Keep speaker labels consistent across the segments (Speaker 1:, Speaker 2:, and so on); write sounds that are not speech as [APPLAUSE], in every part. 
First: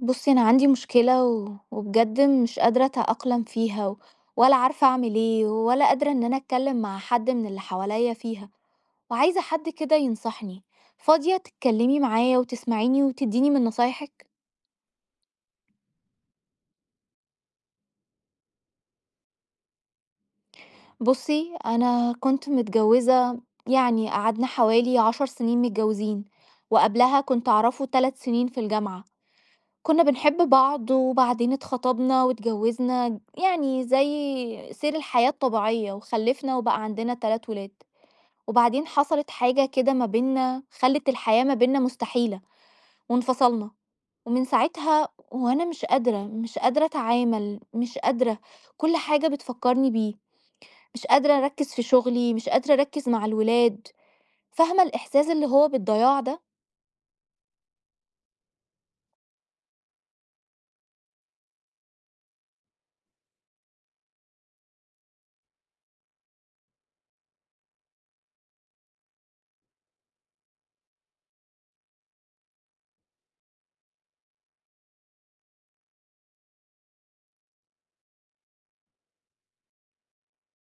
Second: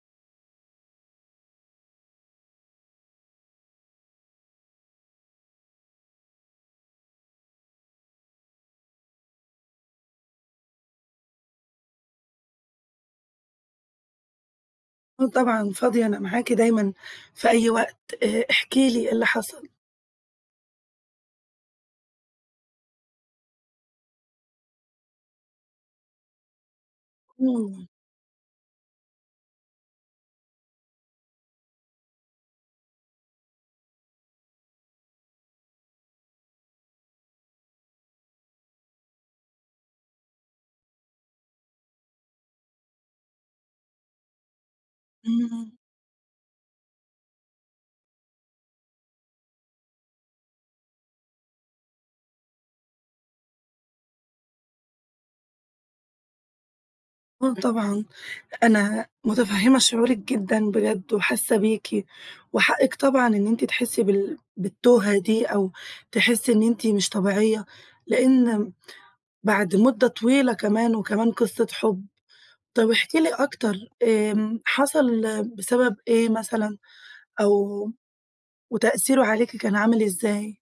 Speaker 1: بُصي، أنا عندي مُشكلة و وبجد مش قادرة أتأقلم فيها، ولا عارفة أعمل إيه؟ ولا قادرة إن أنا أتكلم مع حد مِن اللي حواليّا فيها. وعايزة حد كدا يَنَصحني. فاضية تتكَلمي معايا، وتسمعيني، وتديني مِن نصايحِك؟
Speaker 2: آه طبعًا فاضية أنا معاكِ دايمًا في أي وقت. آآ احكي لي إيه اللي حصل؟
Speaker 1: بُصي، أنا كنت متجوزة يعني قَعدنا حوالي 10 سنين متجوزين، وقَبلَها كنت أعرفه
Speaker 2: امم.
Speaker 1: 3 سنين في الجامعة. كنا بنحب بعض، وبَعدين اتخطبنا واتجوزنا، يعني زي سير الحياة الطبيعية، وخلفنا، وبقى عندنا 3 ولاد. وبعدين حصلت حاجة كدا مَا بيننا، خَلت الحياة ما بيننا مُستحيلة، وانفصلنا. ومن ساعتها وأنا
Speaker 2: امم.
Speaker 1: مش قادرة، مش قادرة أتعامل، مش قادرة. كل حاجة بتفكرني بيه. مش قادرة أركز في شُغلي، مش قادرة أركز مع الولاد. فاهمة الإحساس اللي هو بالضياع ده؟
Speaker 2: آه، طبعًا أنا مُتفهمة شعورِك جدًا بجد وحَاسة بِيكِ، وحقِك طبعًا إن أنتِ تَحسّي بال بالتوهة دي، أو تحسي إن أنتِ مش طبيعية، لأن بعد مُدة طويلة كمان، وكمان قصة حُب. طَب احكي لي أكتر آمم حصل بسبب إيه مثلًا؟ أو وتأثيره عليكِ كان عامل إزاي؟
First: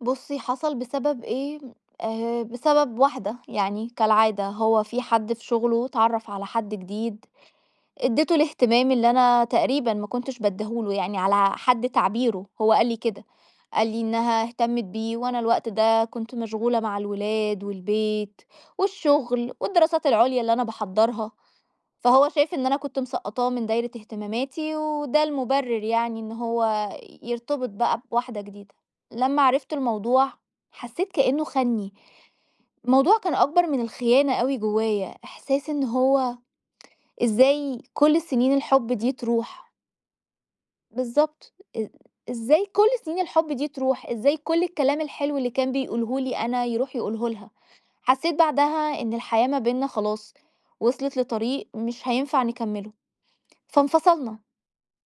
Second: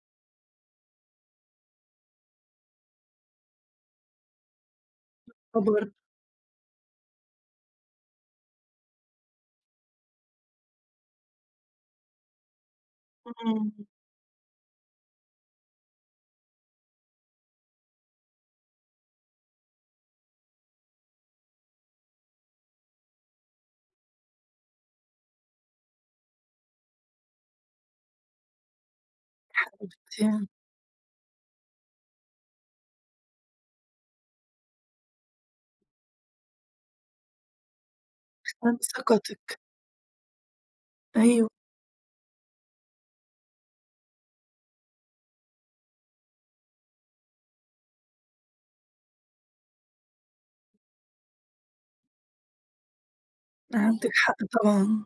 Speaker 1: بُصِي، حصل بسبب إيه؟ آآ بسبب واحدة، يعني كالعادة هو في حد
Speaker 2: يا
Speaker 1: في شغله،
Speaker 2: خبر!
Speaker 1: اتعَرّف على حد جديد، ادِّتُه الاهتمام اللي أنا تقريبًا ما كُنتش بَادّيه له يعني على حد تعبيره، هوَّ قَال لي كدا.
Speaker 2: امم.
Speaker 1: قال لي إنّها اهَتمّت بِيه، وأنا الوقت دا كُنت مَشغُولة مع الولاد، والبيت، والشغل، والدراسات العُليا اللي أنا باحَضَّرها. فهو شَايف إن أنا كُنت مسَقّطاه مِن دايرة اهتماماتي، وده المُبرر يعني إن هوَّ يرتبط بقى بواحدة جديدة. لَمّا
Speaker 2: يا
Speaker 1: عرفت الموضوع،
Speaker 2: حبيبتي.
Speaker 1: حسّيت كأنّه خَانني. [SIGHS] الموضوع كان أكبر مِن الخيانة أوي جُوّايا، إحساس إن هو [TSK] إزاي كُل السّنين
Speaker 2: خَان
Speaker 1: الحب دِي
Speaker 2: ثقتك.
Speaker 1: تَروح؟
Speaker 2: أيوه.
Speaker 1: بالضبط، إ إزاي كُل سِنين الحُب دِي تروح؟ إزاي كُل الكَلام الحلو اللي كان بيقوله لي أنا يروح يقوله لها؟! حَسّيت بعدها إن الحياة ما بيننا خلاص، وصلت لطريق مش هينفع نكمله،
Speaker 2: عندِك حق
Speaker 1: فانفصلنا.
Speaker 2: طبعًا.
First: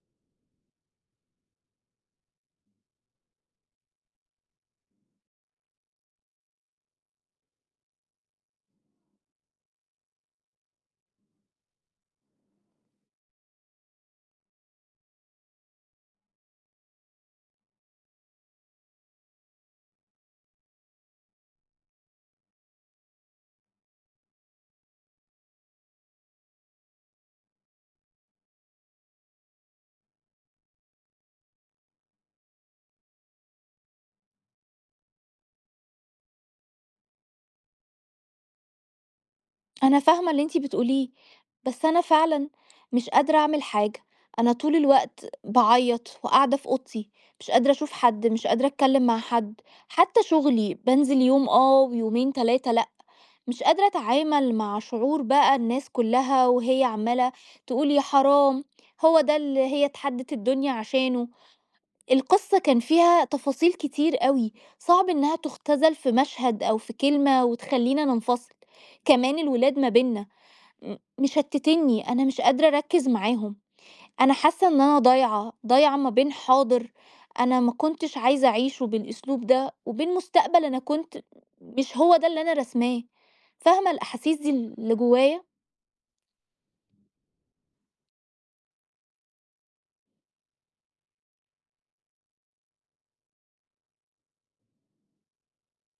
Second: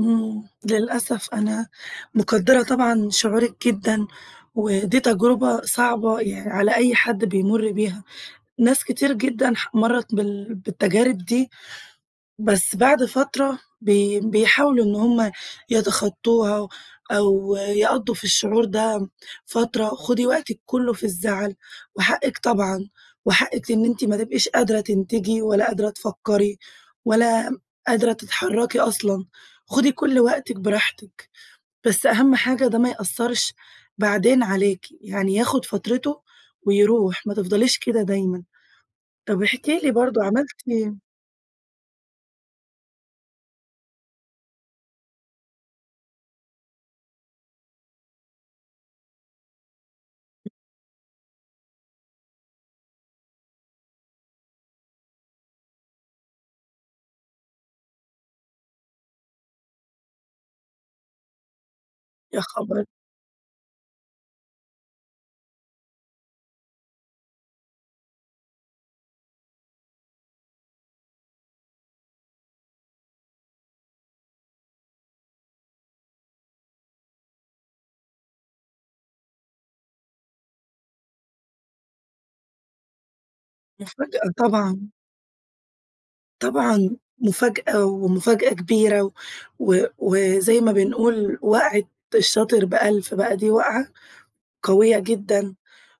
Speaker 2: امم، للأسف أنا مُقدرة طبعًا شعورِك جدًا، ودِي تَجربة صَعبة يع على أي حد بيمُر بيها. ناس كتير جدًا ح مَرَّت بال بالتجارب دِي، بَس بَعد فَترة بي بيحاولوا إن هم يتَخطوها أو يقضوا في الشعور ده فترة. خُدي وَقتك كُله في الزعل. وحقك طبعًا، وحقِك إن أنت ما تبقِيش قادرة تنتجِي، ولا قادرة تفكّري، ولا قادرة تتحركي أصلًا. خُدي كل وقتك براحتِك. بس أهم حاجة ده ما يأثرش بعدين عليك، يعني ياخد فَترته ويرُوح، ما تفضليش كدا دايمًا. طَب أحكي لي
Speaker 1: أنا
Speaker 2: برضو
Speaker 1: فاهمة اللي
Speaker 2: عملتِ
Speaker 1: أنتِ
Speaker 2: إيه؟
Speaker 1: بتقوليه، بس أنا فعلًا، مش قادرة أعمل حاجة أنا طول الوقت باعيط وقَاعدة في أوضتي. مش قادرة أَشُوف حد، مش قادرة أتكلّم مع حَدّ. حتّى شُغلي، بانزل يوم آه ويومين 3 لأ. مش قادرة أتعامل مع شعور بقى الناس كُلّها وهيّ عمّالة تقول: "يا حرام، هو دا اللي هي اتحَدّت الدنيا عشانُه."
Speaker 2: يا
Speaker 1: القصّة كان
Speaker 2: خبر!
Speaker 1: فيها تفاصيل كتير أوي، صعب إنّها تُختزَل في مشهد أو في كلمة، وتخَلّينا ننفَصِل. كمان الولاد ما بيننا م مشتتينني، أنا مش قادرة أَركز معاهم. أنا حاسّة إن أنا ضايعة، ضايعة ما بين حاضر أنا ما كُنتش عايزة أَعِيشه بالأسلوب ده، وبين مستقبل أنا كُنت م مش هو ده اللي أنا راسماه. فاهمة
Speaker 2: مُفاجأة
Speaker 1: الأحاسيس دي ال
Speaker 2: طبعًا.
Speaker 1: اللي جُوّايا؟
Speaker 2: طبعًا، مفاجأة ومفاجأة كبيرة و وزي ما بنقول وقعة الشاطر بأَلْف، بقى دي وقعة قويّة جدًا،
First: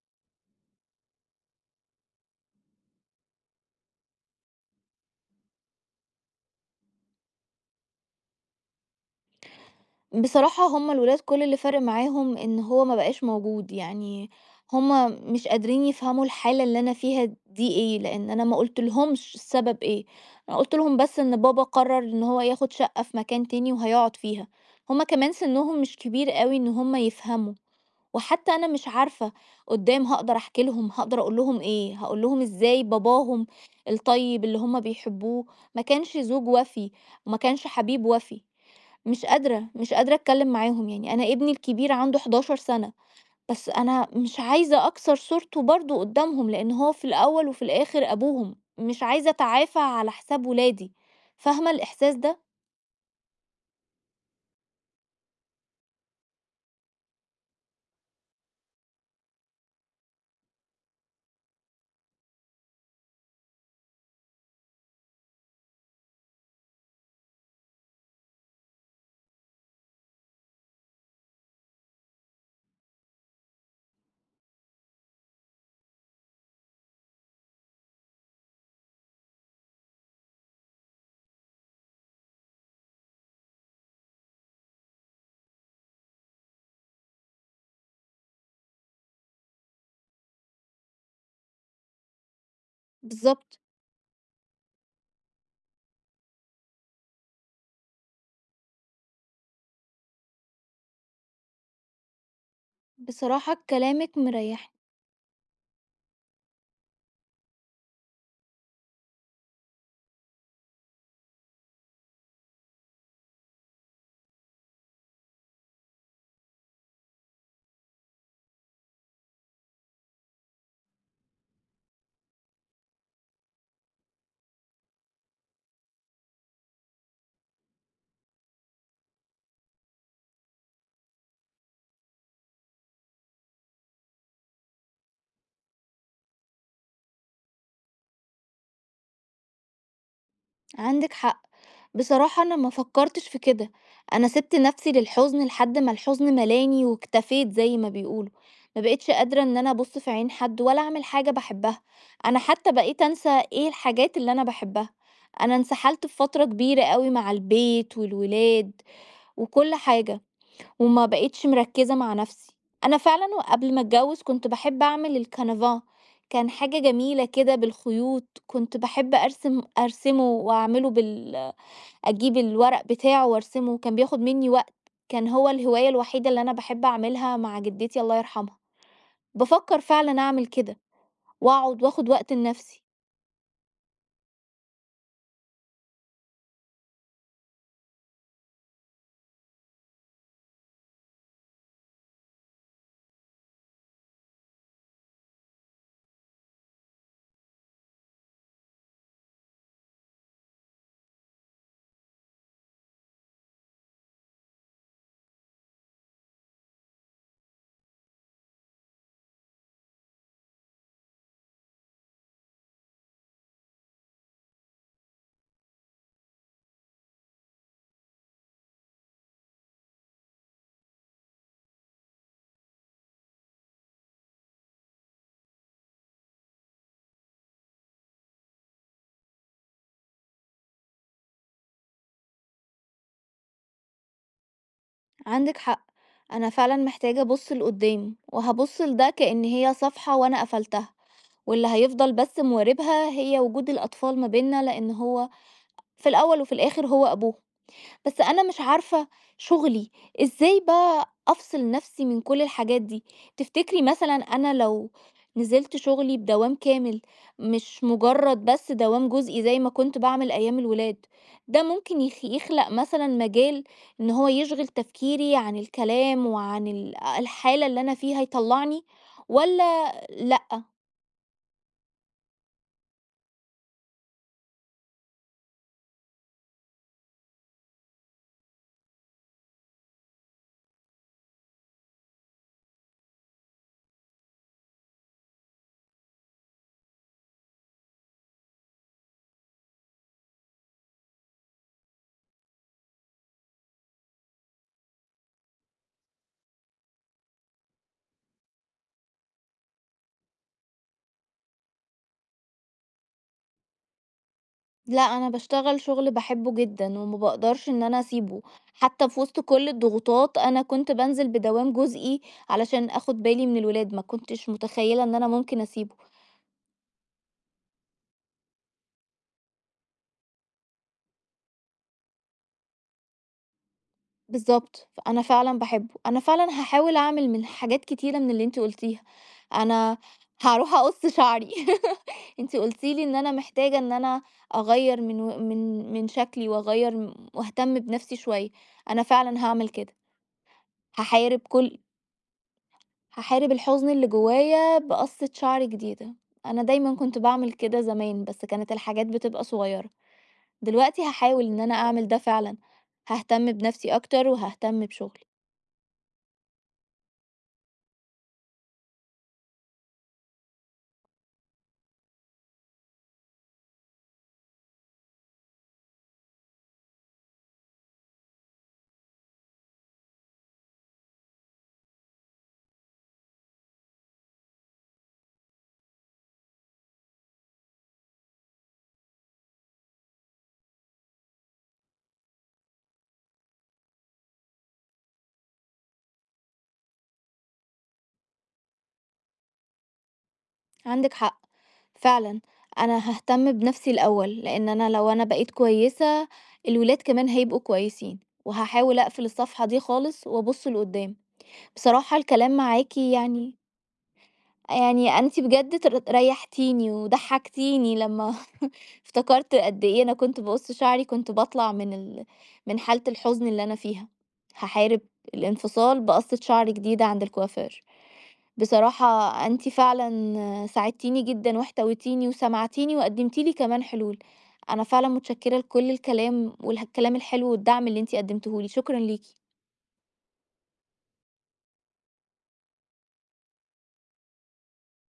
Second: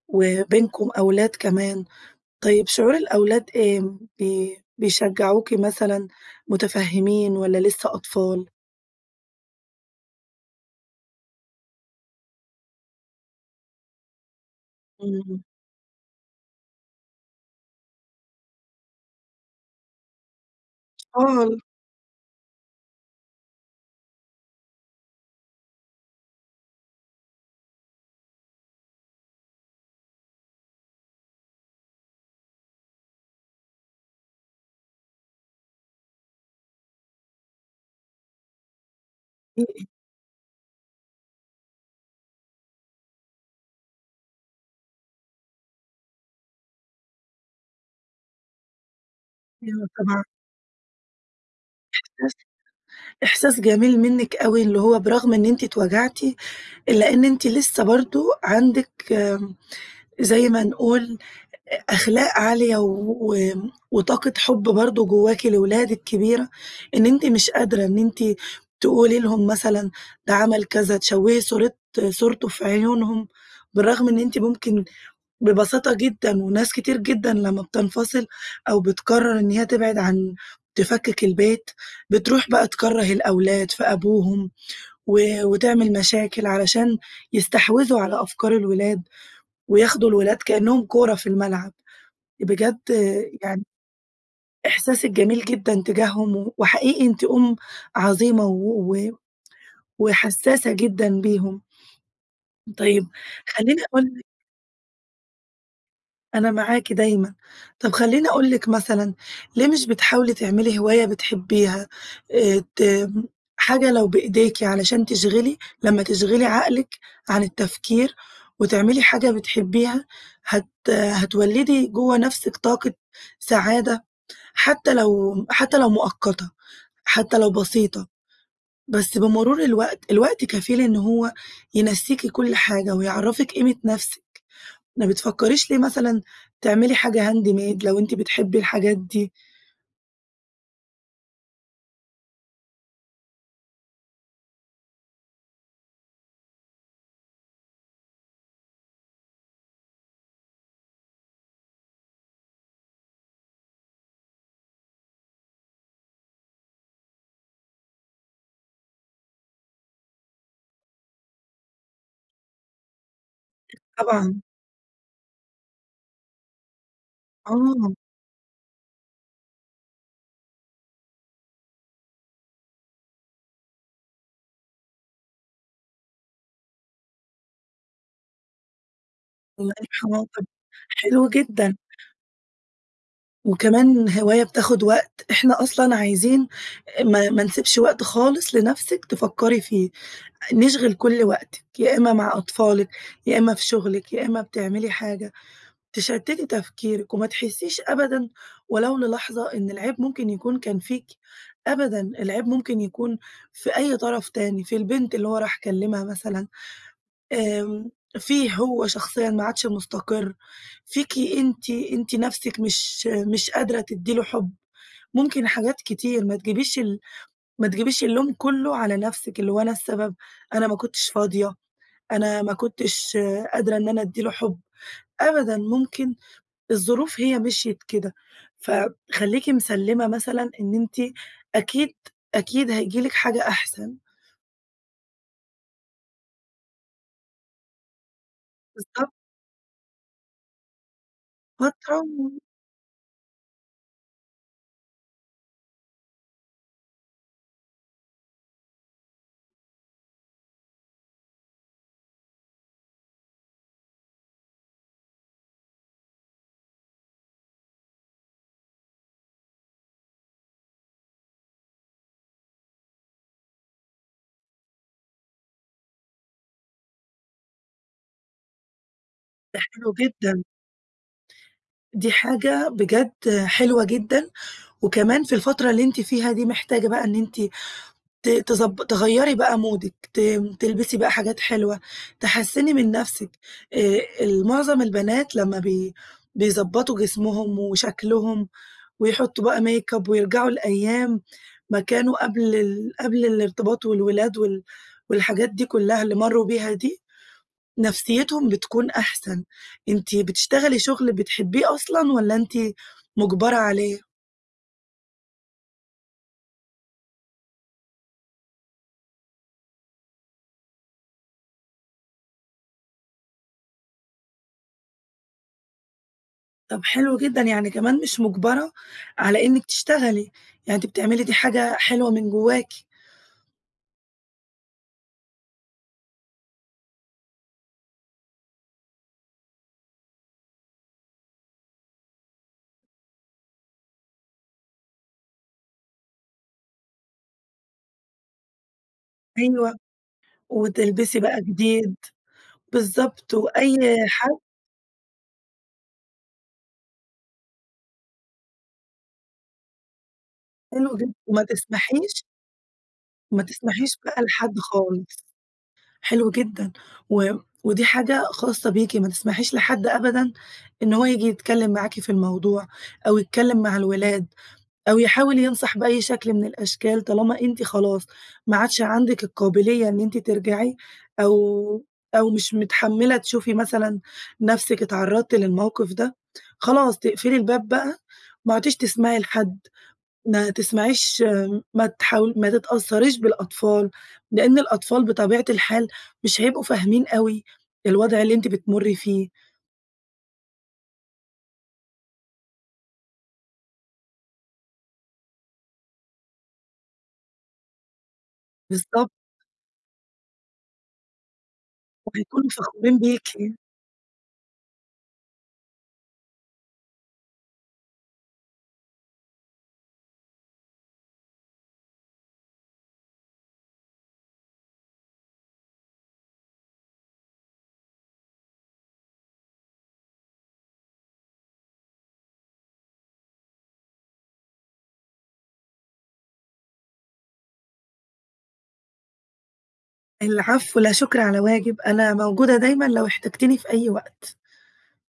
Speaker 2: وبينكم أولاد كمان. طيّب شعور الأولاد إيه؟ بي بيشجعوكِ مثلًا، متفهمين، والّا لسّه أطفال؟
Speaker 1: بصراحة هم الولاد كل اللي فارق معاهم إن هو ما بقاش موجود، يعني هم
Speaker 2: امم.
Speaker 1: مش قادرين يفهموا الحالة اللي أنا فيها دي إيه، لإن أنا ما قلتلهمش السبب إيه، أنا قُلت لهم بس إن
Speaker 2: آه.
Speaker 1: بابا قرر إن هو ياخد شقّة في مكان تاني وهيقعد فيها. هم كمان سنهم مش كبير أوي إن هم يفهموا، وحتّى أنا مش عارفة قُدّام هاقدر أحكي لهم، هاقدر أقول لهم إيه؟ هاقول لهم إزاي باباهم الطيّب اللي هم بيحبوه ما كانش زوج وَفِي، وما كانش حبيب وَفِي. مش قادرة،
Speaker 2: إيه؟
Speaker 1: مش قادرة أتكلّم معاهم يعني أنا ابني الكبير عنده 11 سنة، بس أنا مش عايزة أكسر صورته برضو قدّامهم لإن هو في الأوّل وفي الآخر أبوهم، مش عايزة أتعافى
Speaker 2: أيوه،
Speaker 1: على
Speaker 2: طبعًا.
Speaker 1: حساب ولادي. فاهمة الإحساس
Speaker 2: إحساس
Speaker 1: ده؟
Speaker 2: إحساس جميل منِّك أوي اللي هو برغم إن أنتِ اتوجعتِ، إلّا إن أنتِ لسّه برضو عندِك، آمم، زي ما نقول أخلاق عالية و وطاقة حب برضو جوّاكِ لولادك كبيرة، إن أنتِ مش قادرة إن أنتِ تقولي لهم مثلًا ده عمل كذا، تشوهي صورة صورته في عيونهم، بالرغم إن أنتِ ممكن ببساطة جدًا وناس كتير جدًا لمّا بتنفصل أو بتقرر إن هيّ تبعد عن تفكك البيت، بتروح بقى تكرَّه الأولاد في أبوهم، و وتعمل مشاكل علشان يستحوذوا على أفكار الولاد، وياخدوا الولاد كأنّهم كورة في الملعب. بجد
Speaker 1: بالضبط.
Speaker 2: يعني إحساسك جميل جدًا تجاههم، وحقيقي أنتِ أم عظيمة و وحساسة جدًا بيهم. طيّب
Speaker 1: بصراحة
Speaker 2: خلّيني أقول
Speaker 1: كلامِك
Speaker 2: لِك
Speaker 1: مريحني.
Speaker 2: أنا معاكِ دايمًا، طَب خلّيني أقول لِك مثلًا، ليه مش بتحاولي تِعملي هواية بتحبيها، آآ ت حاجة لو بإيدِيكِ علشان تِشغِلي لمّا تِشغِلي عقلك عن التفكير وتعملي حاجة بتحبيها، هتَ هتوَلِّدي جوّه نفسك طاقة سعادة، حتّى لو حتّى لو مؤقتة، حتّى لو بسيطة. بس بمرور الوقت، الوقت كفيل إن هو ينسيكِ كل حاجة، ويعَرَفِك قيمة نفسك. ما بتفكريش ليه مثلًا، تعملي حاجة handmade لو أنتِ بتحبِي الحاجات دي؟
Speaker 1: عندِك حق. بصراحة أنا ما فكرتش في كده. أنا سيبت نفسي للحزن لحد ما الحزن ملاني واكتفيت زي ما بيقولوا، ما بقيتش قادرة إن أنا أبص في عين حد ولا أعمل حاجة باحبها. أنا حتى بقيت أنسى إيه الحاجات اللي أنا باحبّها. أنا انسحلت في فترة كبيرة أوي مع البيت، والولاد، وكل حاجة، وما بقيتش مركزة مع نفسي. أنا فعلًا وقبل ما أتجوز
Speaker 2: طبعًا.
Speaker 1: كنت باحب أعمل الcanvas كان حاجة جميلة كده
Speaker 2: آه.
Speaker 1: بالخيوط، كنت باحب أرسم أرسمه وأعمِلُه بال أجيب الورق بتاعه وأرسمه كان بياخد مِنّي وقت، كان هو الهواية الوحيدة اللي أنا باحب أعملها مع جدتي الله يرحمها.
Speaker 2: الله
Speaker 1: بافكر
Speaker 2: يرحمها
Speaker 1: فعلًا
Speaker 2: و،
Speaker 1: أعمل
Speaker 2: [UNINTELLIGIBLE]
Speaker 1: كده،
Speaker 2: حلو جدًا.
Speaker 1: وأقعد وأخُد وقت لنفسي.
Speaker 2: وكمان هواية بتاخد وقت، إحنا أصلًا عايزين ما ما نسيبش وقت خالص لنفسِك تفكري فيه. نشغل كل وقتك. يا إما مع أطفالك، يا إما في شغلك، يا إما بتعملي حاجة، تشتتى تفكيرك، وما تحسيش أبدًا ولو للحظة إن العيب ممكن يكون كان فيكِ، أبداً، العيب ممكن يكون في أي طرف تاني في البنت اللي هو راح كلمها مثلًا، آمم فيه هو شخصيًا ما عادش مستقر، فيكِ أنتِ، أنتِ نَفسك مش مش قادرة تدي له حب. ممكن حاجات كتير ما تجيبيش ال ما تجيبيش اللوم كله على نفسك، اللي هو أنا السبب، أنا ما كنتش فاضية، أنا ما كنتش قادرة إن أنا أدي له حب. أبدًا، ممكن الظروف هي مشيت كده. فخلّيكِ مِسلّمة مثلًا إن أنتِ أكيد، أكيد هَييجي لِك حاجة أحسن.
Speaker 1: عندِك حق. أنا فعلًا محتاجة أبص لقدام، وهابص
Speaker 2: بالضب
Speaker 1: لده كأن هي صفحة وأنا قفلتها، واللي
Speaker 2: فترة
Speaker 1: هيفضل
Speaker 2: م
Speaker 1: بس مواربها هي وجود الأطفال ما بيننا لأن هو في الأول وفي الآخر هو أبوهم. بس أنا مش عارفة شغلي إزاي بقي أفصل نفسي من كل الحاجات دي؟ تفتكري مثلاً، أنا لو نزلت شغلي بدوام كامل مش مجرد بس دوام جزئي زي ما كنت باعمل أيام الولاد، ده ممكن يخ يخلق مثلاً مجال إن هو يشغل تفكيري عن الكلام وعن ال الحالة اللي أنا فيها يطلعني
Speaker 2: ده حلو
Speaker 1: والّا
Speaker 2: جدًا.
Speaker 1: لأ؟
Speaker 2: دي حاجة بجد حلوة جدًا، وكمان في الفترة اللي أنتِ فيها دي محتاجة بقى إن أنتِ ت تضب تغيري بقى مودِك ت تلبسي بقى حاجات حلوة، تحسِّني من نفسك. آآ المعظم البنات لما بي بيضبطوا جسمهم وشكلهم، ويحطوا بقى make up ويرجعوا لأيام ما كانوا قبل ال قبل الارتباط والولاد وال والحاجات دي كلها اللي مروا بيها دي، نفسيتهم بتكون أحسن. أنتِ بتشتغلي شغل بتحبيه أصلًا، والّا أنتِ مجبرة عليه؟
Speaker 1: لأ، أنا باشتغل شُغل باحبّه جدًا، وما باقدرش إن أنا أسيبُه، حتى في وسط كل الضغوطات، أنا كُنت بانزل بدوام جزئي علشان آخد بالي من الولاد، ما كنتش متخيلة إن أنا ممكن أسيبُه.
Speaker 2: طب حلو جدًا، يعني كمان مش مُجَبرة على إنّك تشتغلي. يعني أنتِ بتعملي دي حاجة حلوة من جوّاكِ.
Speaker 1: بالضبط، فأنا فعلًا باحبه. أنا فعلًا هاحاول أعمل من حاجات كتيرة من اللي أنتِ قُلتيها. أنا هاروح أقص شعري. [LAUGHS] أنتِ قُلتِ لي إن أنا محتاجة إن أنا أغيّر من و مِن مِن شكلي، وأغير م وأهتم بنفسي شوية. أنا فعلًا هاعمل
Speaker 2: أيوه،
Speaker 1: كده.
Speaker 2: وتلبسي
Speaker 1: هاحارب
Speaker 2: بقى
Speaker 1: كُل
Speaker 2: جديد، بالضبط،
Speaker 1: هاحارب الحزن
Speaker 2: وأي
Speaker 1: اللي
Speaker 2: حد
Speaker 1: جُوّايا بقصة شعر جديدة. أنا دايمًا كنت باعمل كده زمان، بس كانت الحاجات بتبقى صغيرة.
Speaker 2: حلو
Speaker 1: دلوقتي
Speaker 2: جدًا، وما
Speaker 1: هاحاول إن أنا أعمل ده
Speaker 2: تسمحيش
Speaker 1: فعلًا.
Speaker 2: ما
Speaker 1: هاهتم بنفسي
Speaker 2: تَسمَحيش بقى
Speaker 1: أكتر،
Speaker 2: لحد
Speaker 1: وهاهتم
Speaker 2: خالص.
Speaker 1: بشُغلي.
Speaker 2: حلو جدًا، و ودي حاجة خاصة بيكِ، ما تسمحيش لحد أبدًا إن هو ييجي يتكلّم معاكِ في الموضوع، أو يتكلّم مع الولاد، أو يحاول ينصح بأي شكل مِن الأشكال، طالما أنتِ خلاص ما عَادش عنَدِك القابلية إن أنتِ ترجعي، أو أو مش متحملة تشوفي مثلًا نفسك اتعرَّضتِ للموقف ده، خلاص تقفلي الباب بقى. ما عدتيش تسمعي لحد، ما تسمعيش ما تحاول ما تتأثريش بالأطفال، لإن الأطفال بطبيعة الحال مش هيبقوا فاهمين أوي الوضع اللي أنتِ بتمُرّي فيه.
Speaker 1: عندِك حق. فعلًا، أنا هاهتم بنفسي الأوّل، لإن أنا لو أنا بقيت كويّسة، الولاد كمان هيبقوا كويسين. وهاحاول
Speaker 2: بالضبط.
Speaker 1: أقفل الصفحة دي خالص، وأبُص لقُدّام. بصراحة،
Speaker 2: وهيكونوا
Speaker 1: الكلام معاكِ
Speaker 2: فخورين بيكِ.
Speaker 1: يعني يعني أنتِ بجد تر رَيحتيني وضَحكتيني لمّا [CHUCKLES] افتكرت قد إيه أنا كنت باقص شعري، كنت باطلع مِن ال مِن حالة الحزن اللي أنا فيها. هاحارب الانفصال بقصة شعر جديدة عند الكوافير. بصراحة، أنتِ فعلًا ساعدتيني جدًا، واحتويتيني، وسمعتيني، وقدمتِ لي كمان حلول. أنا فعلًا مُتشكرة لكل الكلام، والكلام الحلو، والدعم اللي أنتِ قدمتيه لي. شكرًا ليكِ.
Speaker 2: العفو لا شكر على واجب. أنا موجودة دايمًا لو احتجتيني في أيّ وقت.